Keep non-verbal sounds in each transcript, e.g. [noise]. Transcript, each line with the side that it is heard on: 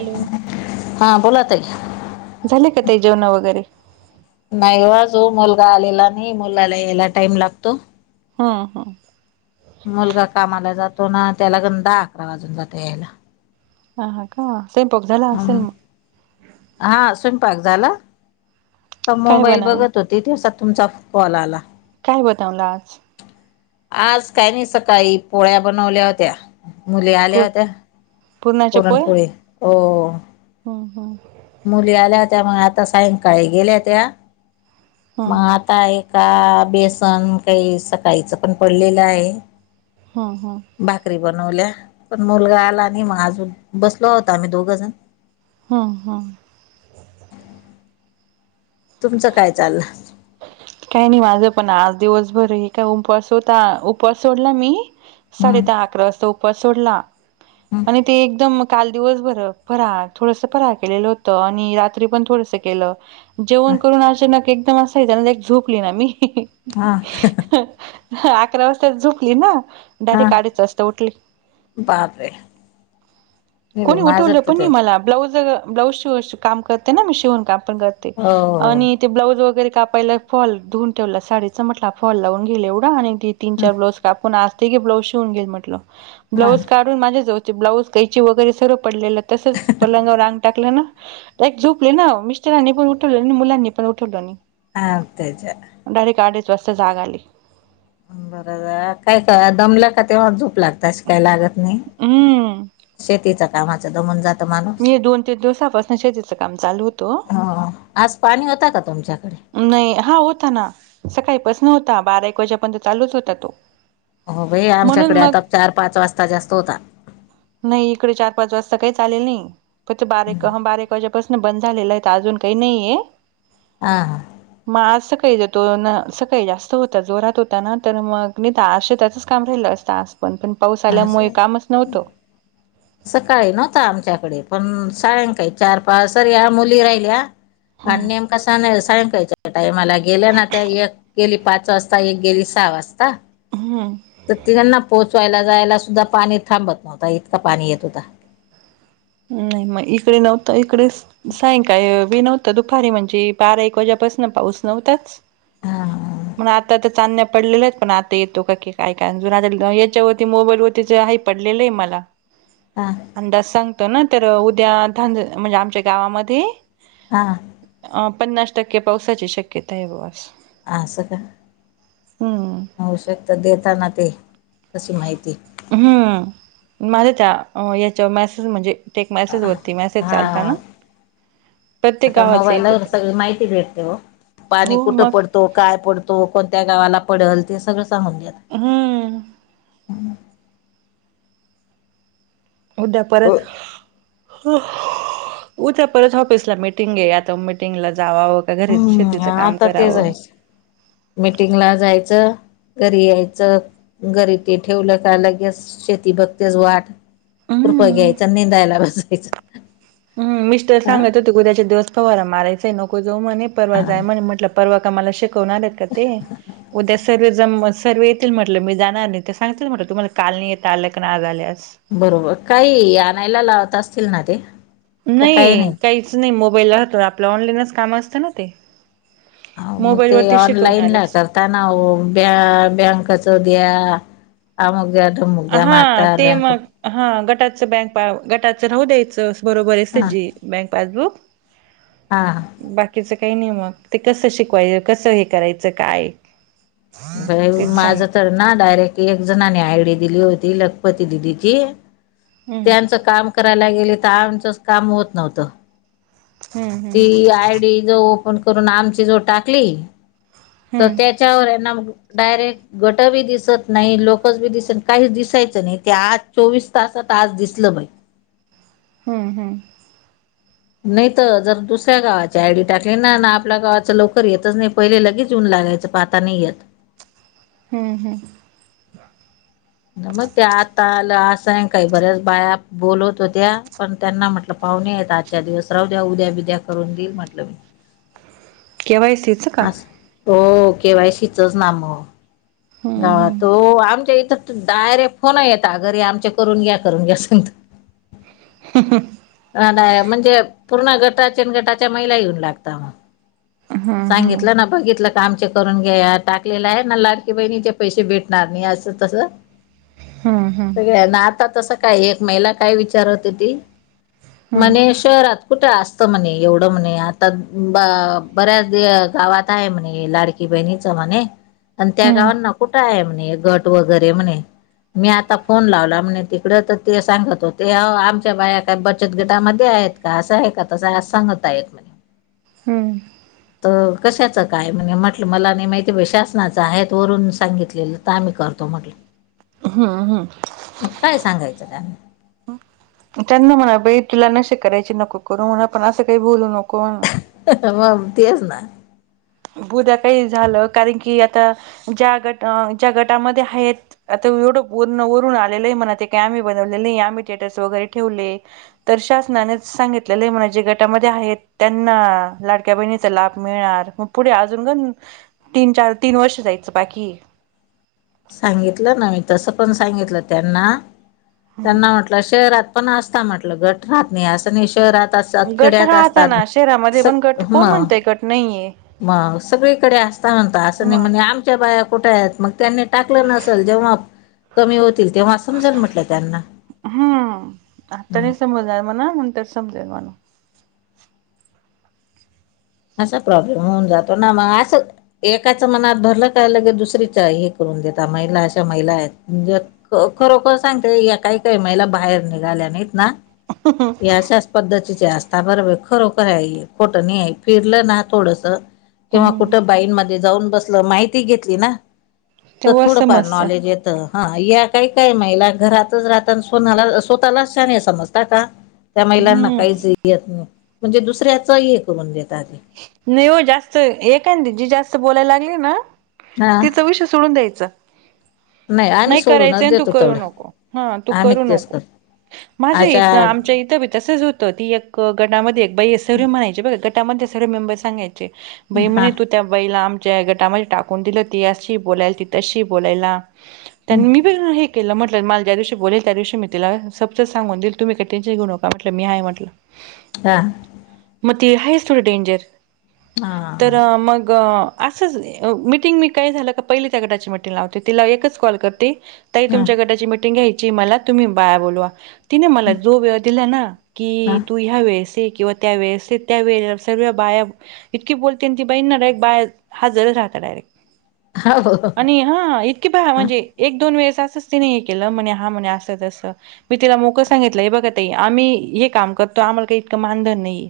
right: Hello
left: हा बोला ताई.
right: झाले का ताई जेवणं वगैरे.
left: नाही वो आजून मुलगा आलेला नाही, मुलाला यायला टाइम लागतो.
right: हम्म हम्म.
left: मुलगा कामाला जातो ना, त्याला गंदा अकरा वाजून जातं यायला.
right: ह हा का, स्वैपाक झाला असेल
left: हम्म
right: मग.
left: हा सैपाक झाला, तर
right: काय
left: मोबाईल
right: बनवलं
left: बघत हो. ते दिवसात तुमचा कॉल आला.
right: काय बतावला आज?
left: आज काय नाही, सकाळी पोळ्या बनवल्या होत्या. मुली आल्या
right: पू
left: होत्या, पुरणपोळी, हो.
right: हं हं.
left: मुली आल्या होत्या, मग आता सायंकाळी गेल्या त्या. मग
right: हम्म
left: आता ए काय बेसन काही सकाळीचं पण पडलेलं आहे.
right: हं हं.
left: भाकरी बनवल्या, पण मुलगा आला नाही मग अजून, बसलो होतो आम्ही दोघं जण.
right: हं हां.
left: तुमचं काय चाललं?
right: काही नाही, माझं पण आज दिवसभर आहे का उपवास होता, उपवास सोडला मी
left: हम्म
right: साडे दहा अकरा वाजता उपास सोडला, आणि
left: हम्म
right: ते एकदमऽ काल दिवस भर, फराळ थोडसं फराळ केलेलं होतं, आणि रात्री पण थोडसं केलं जेवण करून अचानक एकदम असायच ना एक झोपली ना मी,
left: हा,.
right: अकरा वाजताच झोपली ना.
left: हा
right: डायरेक्ट अडीच वाजता उठले.
left: बापरे हे बी
right: कोणी
left: माझं
right: उठवलं
left: तर
right: पण
left: ते
right: नाही मला. ब्लाउज, ब्लाऊज शीवन काम करते ना मी, शिवन काम पण करते,
left: हो हो
right: आणि ते ब्लाउज वगैरे काऽ पहिला एक फॉल धुवून ठेवला, साडीचा म्हटला फॉल लावून घिल एवढा, आणि ती तीन चार ब्लाऊज कापून आजऽ के ब्लाऊज शिवून घेल म्हटलं,
left: हा
right: ब्लाऊज का माझे जा ब्लाउज कैची वगैरे सगळ पडलेलं, तसच पलंगा वर आंग टाकलं ना. एक झोपले ना, मिस्टरांनी पण उठवलं नाही आणि मुलांनी पण उठवलं नाही.
left: हां, तच्या.
right: डायरेट आडीच वाजता जाग आली.
left: बर काय काय दमल्या. तेव्हाच झोप लागते, आशी काही लागत नाही,
right: हम्म.
left: शेतीच कामान दमुन जातं.
right: मी दोन ते दिवसापासून शेतीचं काम चालू होतं.
left: हो आज पाणी होतं का तुमच्याकडे?
right: नाही, हा होता ना, सकाळीपासन होता, बारा एक वाजेपर्यंत चालूच होता तो.
left: हो बाई,
right: म्हणून
left: आमच्याकडे
right: मग
left: आता चार पाच वाजता जास्त होता.
right: नाही, इकडे चार पाच वाजता काहीच आलेल नाही, प ते बारीक बारक वाजे. पसन बंद झालेला आहे, अजून काही आलेला नाहीय.
left: हां हां.
right: मग आज सकाळी जातो ना, सकाळी जास्त होता, जोरात होता ना तर मग. अशे त्याचच काम राहिलं असतं आज पण, पण पाऊस
left: हा
right: आल्यामुळे
left: असं
right: कामच नव्हतं.
left: सकाळी नव्हता आमच्याकडे, पण सायंकाळी चार पाच सरी या मुली राहिल्या. आणि नेमका सा सायंकाळच्या टाईमाला गेल्या ना त्या एक. गेली पाच वाजता एक, गेली सहा वाजता.
right: हम्म.
left: तर तिघांना पोचवायला जायला सुद्धा पाणी थांबत नव्हता, इतका पाणी येत होता.
right: नाही मग इकडे नव्हत इकडेच सायंकाळी नव्हतं दुपारी म्हणजे बारा एक वाजेपासून पाऊस नव्हताच.
left: हा
right: पण आता चांदण्या पडलेल्या आहेत पण आता येतो का की काय काय जून याच्यावरती मोबाईल वती आहे पडलेलं आहे मला ह
left: हा ह.
right: अंदाज सांगतो ना तर उद्या ध म्हणजे आमच्या गावामध्ये
left: हा.
right: अ पन्नास टक्के पावसाची शक्यता आहे बस
left: आ स का?
right: हम.
left: पावसाचं देताना मग ते तसं माहिती आहे.
right: हम्म माझ्या त्या याच्यावर मॅसेज म्हणजे- टेक मेसेज वरती मेसेज
left: हा
right: चालता ना प्रत्येक
left: आता
right: गावाचं येतं
left: मोबाईलवर
right: ते
left: सगळी माहिती भेटतय हो पाणी
right: हो
left: कुठं
right: मग
left: पडते तो काय पडतो कोणत्या गावाला पडल ते सगळं सांगून घ
right: हम उद्या परत उफ उद्या परत ऑफिसला मिटिंग घे आता मिटिंगला जावावं घरी
left: हम्म
right: शेतीच काम करावं
left: मीटिंग ला जायचं घरी यायचं घरी ते ठेवलं का लगेच शेती बघतेच वाट कुरप
right: हम्म
left: घ्यायचा निंदायला बसायचं.
right: ह मिस्टर
left: ह
right: सांगत होते क उद्याच्या दिवस पवारा मारायचाय नको जाऊ म्हणे परवा
left: हा
right: जाय म्हणे म्हटलं परवा मला शिकवणार आहेत का ते? उद्या सर्वजम सर्वे म्हंटलं मी जाणार नाही ते सांगतील म्हटलं तुम्हाला काल नाही यता आलं की ना, आल्यास.
left: बरोबर काही आणायला लावत असतील ना ते. का काही
right: नाही काहीच नाही मोबाईला तर आपलं ऑनलाईनच काम असतं ना ते.
left: मग
right: मोबाईल
left: ते
right: वरती
left: ऑनलाईन ला
right: शिकवणारच
left: करताना ओ ब्या बँकाच द्या. अमुक द्या तमुक द्या
right: हा ते
left: म्हाताऱ्या
right: मग
left: कडून.
right: हा, गटाचं बँक पा गटाचं राहू द्यायचं बरोबर आहेच
left: हा
right: जे बँक पासबुक.
left: हा हा,
right: बाकीचं नाही मग ते कसं शिकवायचं कसं करायचं कसं काय?
left: अ हा,
right: तेच
left: माझ
right: सांगते
left: तर ना डायरेक्ट एक जणने आयडी दिली होती लखपती दिदी ची.
right: हम्म
left: त्यांचं काम करायला गेले तर आमचंच काम होत नव्हतं.
right: हम्म हम्म
left: ती आय डी जो ओपन करून आमची जो टाकली तर त्या.
right: हम्म
left: त्याच्यावर नाव डयरेक्ट. गट बी दिसत नाही लोकच बी दिसत काही दिसायचं नाही ते आज चोवीस तासात आज दिसलं बाई.
right: हम हम,
left: नाही तर जर दुसऱ्या गावाची आयडी टाकली ना आपल्या गावाच लवकर येतच नाही पहिले लगेच येऊन लागायचं पान. आता नाही येत.
right: हम हम,
left: मग त्या आता आलं असंय सायंकाळी बऱ्याच बाया बोलवत होत्या पण त्यांना म्हटलं. पाहुणे आहेत आजच्या दिवस राहू द्या उद्या बिद्या करून देईल म्हटलं.
right: के. वाय. सी. चं का?
left: असं हो, के. वाय. सी च ना म.
right: हम्म
left: का तो
right: हम्म
left: आमच्या इथं डायरेक्ट फोन येत घरी आमच्या करून घ्या करून घ्या सगता.
right: ह्.. ह्.. [inaudible]
left: नाही म्हणजे पूर्ण गटाचेन गटाच्या महिला येऊन लागता मग.
right: हम्म हम्म
left: सांगितलं ना. बघितलं का आमचे करून घ्या टाकलेलं आहे ना लाड. की, बहिणीचे पैसे भेटणार नाही असं तसं.
right: हम हम,
left: ना, आता तसं काय एक महिला काय विचार होती?
right: हम्म
left: म्हणे शहरात. कुठे असत म्हणे एवढं म्हणे आता बा बऱ्याच या गावात हाय म्हणे ह्या लाडक. की, बहिणीच म्हणे अन् त्या
right: हम्म
left: गावांना कुठे आहे म्हणे गट वगैरे म्हणे. ''मी आता फोन लावला म्हणे तिकड तर ते सांगत होते. आमच्या बाया. का, बचत गटामध्ये आहेत का असं आहे का तस सांगत आहेत.
right: हम्म,
left: तर कशाचं काय म्हने म्हटलं मला नाही माहिती बाई शासनाचं हाय. वरून सांगितलेलं. तर करतो म्हटलं.
right: हा हा,
left: मग काय सांगायचं त्याना.
right: त्यांना म्हणा बाई तुला नसे करायचे नको करू म्हणा पण असं काही बोलू नको म्हणा.
left: मग तेच ना.
right: बुद्या काही झालं कारण की, आता ज्या गट ज्या गटामध्ये हायत. आता एवढं पूर्ण वरून आलेलं आहे. म्हणा ते काही आम्ही बनवले नाही आम्ही स्टेटस वगैरे ठेवले. तर शासनाने सांगितलेलं माझे गटामध्ये आहेत. त्यांना लाड''--'' क्या बहिणीचा लाभ मिळणार मग पुढे अजून कण तीन-चार तीन वर्ष जायचं बाकी.
left: सांगितलं ना मी तसं पण सांगितलं त्यांना त्यांना म्हटलं. ना, शहरात पण असता म्हटलं. गट राहत नाही असं नाही शहरात. असतात
right: गट
left: खेड्यात असतात.
right: राहताना शहरामध्ये पण गट
left: सं
right: कोण
left: मं
right: म्हणतय गट नाहीये
left: मं सगळीकडे असता म्हणता, असं नाही.
right: मग
left: म्हणे आमच्या बाया कुठे आहेत? मग त्यांनी टाकलं नसल. जेव्हा कमी होतील तेव्हा, समजल म्हटलं त्यांना.
right: हम्म, आता नाही समजणार म्हणा, नंतर समजेल म्हणा.
left: असा प्रॉब्लेम होऊन जातो ना, म असं एकाच मनात धरलं का, लगेच दुसरीच हे करून देता. महिला अशा महिला आहेत, म्हणजे ख खरोखर सांगते, या काही काही महिला बाहेर निघाल्या नाहीत ना
right: [inaudible]
left: हे अशाच पद्धतीच्या आसता बरोबरय. खरोखराय हे, खोटं नाहीये. फिरलं ना थोडसं किंवा
right: हम्म
left: कुठं बाईंमध्ये जाऊन बसलं, माहिती घेतली ना. तं
right: तेव्हा
left: थोडंफार
right: समजत
left: नॉलेज येतं. हा, या काही काही महिला, घरातच राहता न सोणाला स्वतःलाच शहाणे समजतात का. त्या महिलांना
right: हम्म
left: काहीच येत नाही. म्हणजे दुसऱ्याचं हे करून देता ते.
right: नाही हो जास्त. एखांदी जी जास्त बोलायला लागली ना
left: हा
right: तीचं विषय सोडून द्यायचा.
left: आम्ही
right: नाही करायचं
left: सोडूनच
right: नं, तू
left: देतो
right: करू
left: तेवढं
right: नको, ह, तू
left: आम्ही
right: करू
left: तेच
right: नको.
left: करतो
right: माझ्या
left: अच्छा
right: इथं, आमच्या इथं बी तसच होतं, ती एक गटामध्ये एक बाईये, सर्वे म्हणायची. बघा गटामध्ये सर्व मेंबर सांगायचे बाई
left: हा
right: म्हणे, तू त्या बाईला आमच्या गटामध्ये टाकून दिलं. ती अशी बोलायला, ती तशीये बोलायला त्यांन मी पण हे तिला म्हटलं, मला ज्या दिवशी बोलेल, त्या दिवशी मी तीला सपशेल सांगून देइल. तुम्ही काय टेन्शन घेऊ नका म्हटलं. मी आहे म्हटलं. [inaudible]
left: हा.
right: मग ती हायस थोडी डेंजर. तर
left: हा
right: मग असंच मिटिंग, मी काय झालं का, पहिली त्या गटाची मिटिंग लावते. तिला एकच कॉल करते ताई,
left: हा
right: तुमच्या गटाची मिटिंग घ्यायचीये मला, तुम्ही बाया बोलवा. तिने मला जो वेळ दिला ना, की तू ह्या वेळेस येकिंवा त्या वेळेस ये. त्या वेळे सर्व बाया इतकि बोलते ना ती बाईना, डायरेक्ट बाया हाजरच राहता डायरेक्ट.
left: हा, हो, हो.
right: आणि हा इतकीे भया म्हणजे एक दोन वेळेस असंच तिने हे केलं. म्हणे हा म्हणे असं तसं मी तिला मोकंळं सांगितलं, हे बघा ताई, आम्ही हे काम करतो, आम्हाला काही इतकं मानधन नाहीये.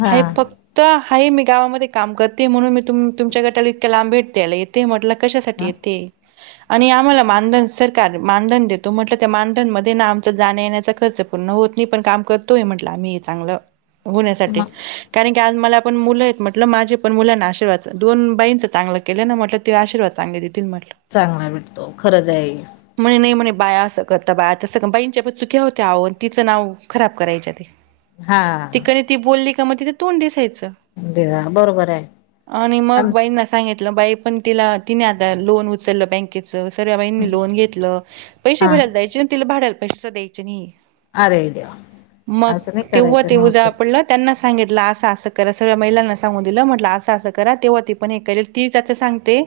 left: हा
right: हाये फक्त हाये मी गावामध्ये काम करतेये म्हणून मी तुम तुमच्या गटाला इतक्याल लांब भेटायला येते. म्हटलं कशासाठी
left: हा
right: येतेये. आणि आम्हाला मानधन सरकार मानधन देतो म्हटलं, त्या मानधनमधे ना आमचा जाण्या येण्याचा खर्च पूर्ण होत नही, पण काम करतोय म्हटलं आम्ही चांगलं होण्यासाठी.
left: मग
right: कारण की आज मलापण मूलंयेत म्हटलं, माझे पण मुलांना आशीर्वाद, दोन बाईंचं चांगलं केलं ना म्हटलं तेवा आशीर्वाद चांगले देतील म्हटलं.
left: चांगला भेटतो, खरंच आहे.
right: म्हणे नही म्हणे बाया असं करता, बाया तसं करता. बाईंच्या पण चुक्या होत्या आवो, आणि तिचं नाव खराब करायच्या. [inaudible]
left: हा
right: ती बोलली का मं तिचं तोंड दिसायचं,
left: देवा बरोबर आहे
right: आणि मग
left: आम
right: बाई ना सांगितलं बाई पण तिला तिने आता लोन उचललं बँक सर्व बाईनी लोन घेतलं, पैसे
left: हा
right: भरायला जायचे, न्स तिला भाड्याला पैसे सुद्धा पैशाच द्यायचे नाही
left: अरे देवा
right: मग
left: असं नाही
right: तेव्हा
left: करायचं
right: ते
left: नाही
right: उद्या
left: होते
right: पडला, त्यांना सांगितलं आज अस असं करा सगळ्या महीला ना सांगून दिलं म्हटलं असं असं करा तेव्हा ती पण हे तीचच सांगते.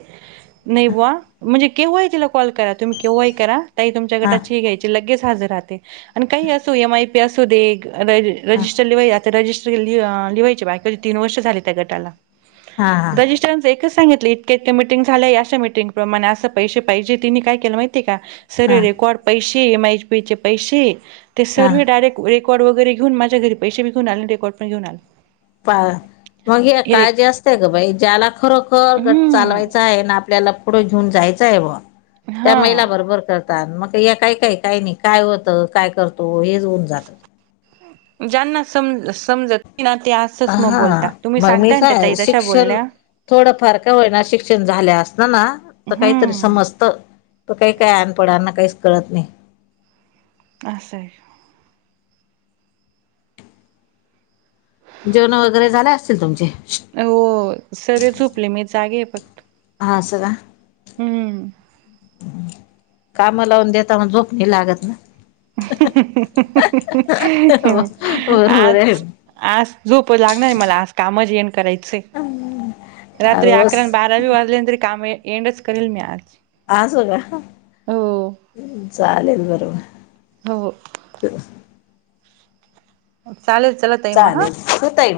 right: नाही बुवा म्हणजे केव्हा तिला कॉल करा तुम्ही केव्हा ही करा. ताई तुमच्या
left: हा
right: गटाची ही घ्यायची लगेच हजर राहते. आणी काहीही असू एम आय पी असू दे
left: हा
right: रजिस्टर लिवाय आता रजिस्टर लि लिवायचे बाय कधी तीन वर्ष झाले त्या गटाला.
left: हा हा
right: एकच सांगितलं इतक्या इतक्या झाल्याय अशा मिटिंग प्रमाणे असं पैसे पाहिजे तिने काय केलं माहितीय का? सर्व
left: हा
right: रेकॉर्ड पैसे एम आयच पी चे पैसे ते
left: हा
right: सर्व डायरेक्ट रेकॉड वगैरेऊन घेऊन माझ्या घरी पैसे बी घेउन आणि रेकॉर्ड घेऊ न.
left: प मग काळजी असते ग बाई ज्याला खरोखर गट
right: हम्म
left: चालवायचं आहे ना, आपल्याला पुढं घेऊन जायचं आहे बुवा त्या
right: हा
left: महिला बरोबर मग हे काय काही नाही होतं काय करतो हेचऊन जात.
right: ज्यांना सम समजत ते [unintelligible]
left: ह हा
right: बोलता तुम्ही
left: मग मी
right: सांगताय ना त्या ताई
left: काय
right: तशा
left: शिक्षण
right: बोलल्या
left: थोडंफार का होयना शिक्षण झाल्या असत ना तर काहीतरी
right: हम्म
left: समजतं. त काही काही अनपडांना काहीच कळत नाही.
right: असं
left: जेवण वगैरे झाले असतील तुमचे?
right: हो सगळे झोपले मी जागे फक्त.
left: हा असं
right: हम्म
left: कामा लावून देता मग झोप नाही लागत ना. होय होय.
right: आज आज झोप लागणार मला आज कामच येन करायचे रात्री
left: अस
right: अकरा आणि बारा रवीवार तरी काम एंडच करेल मी आज.
left: असो का
right: हो
left: चालेल बरोबर.
right: हो
left: ते [inaudible]
right: चालेल चालेल.
left: चालेल. हो ताई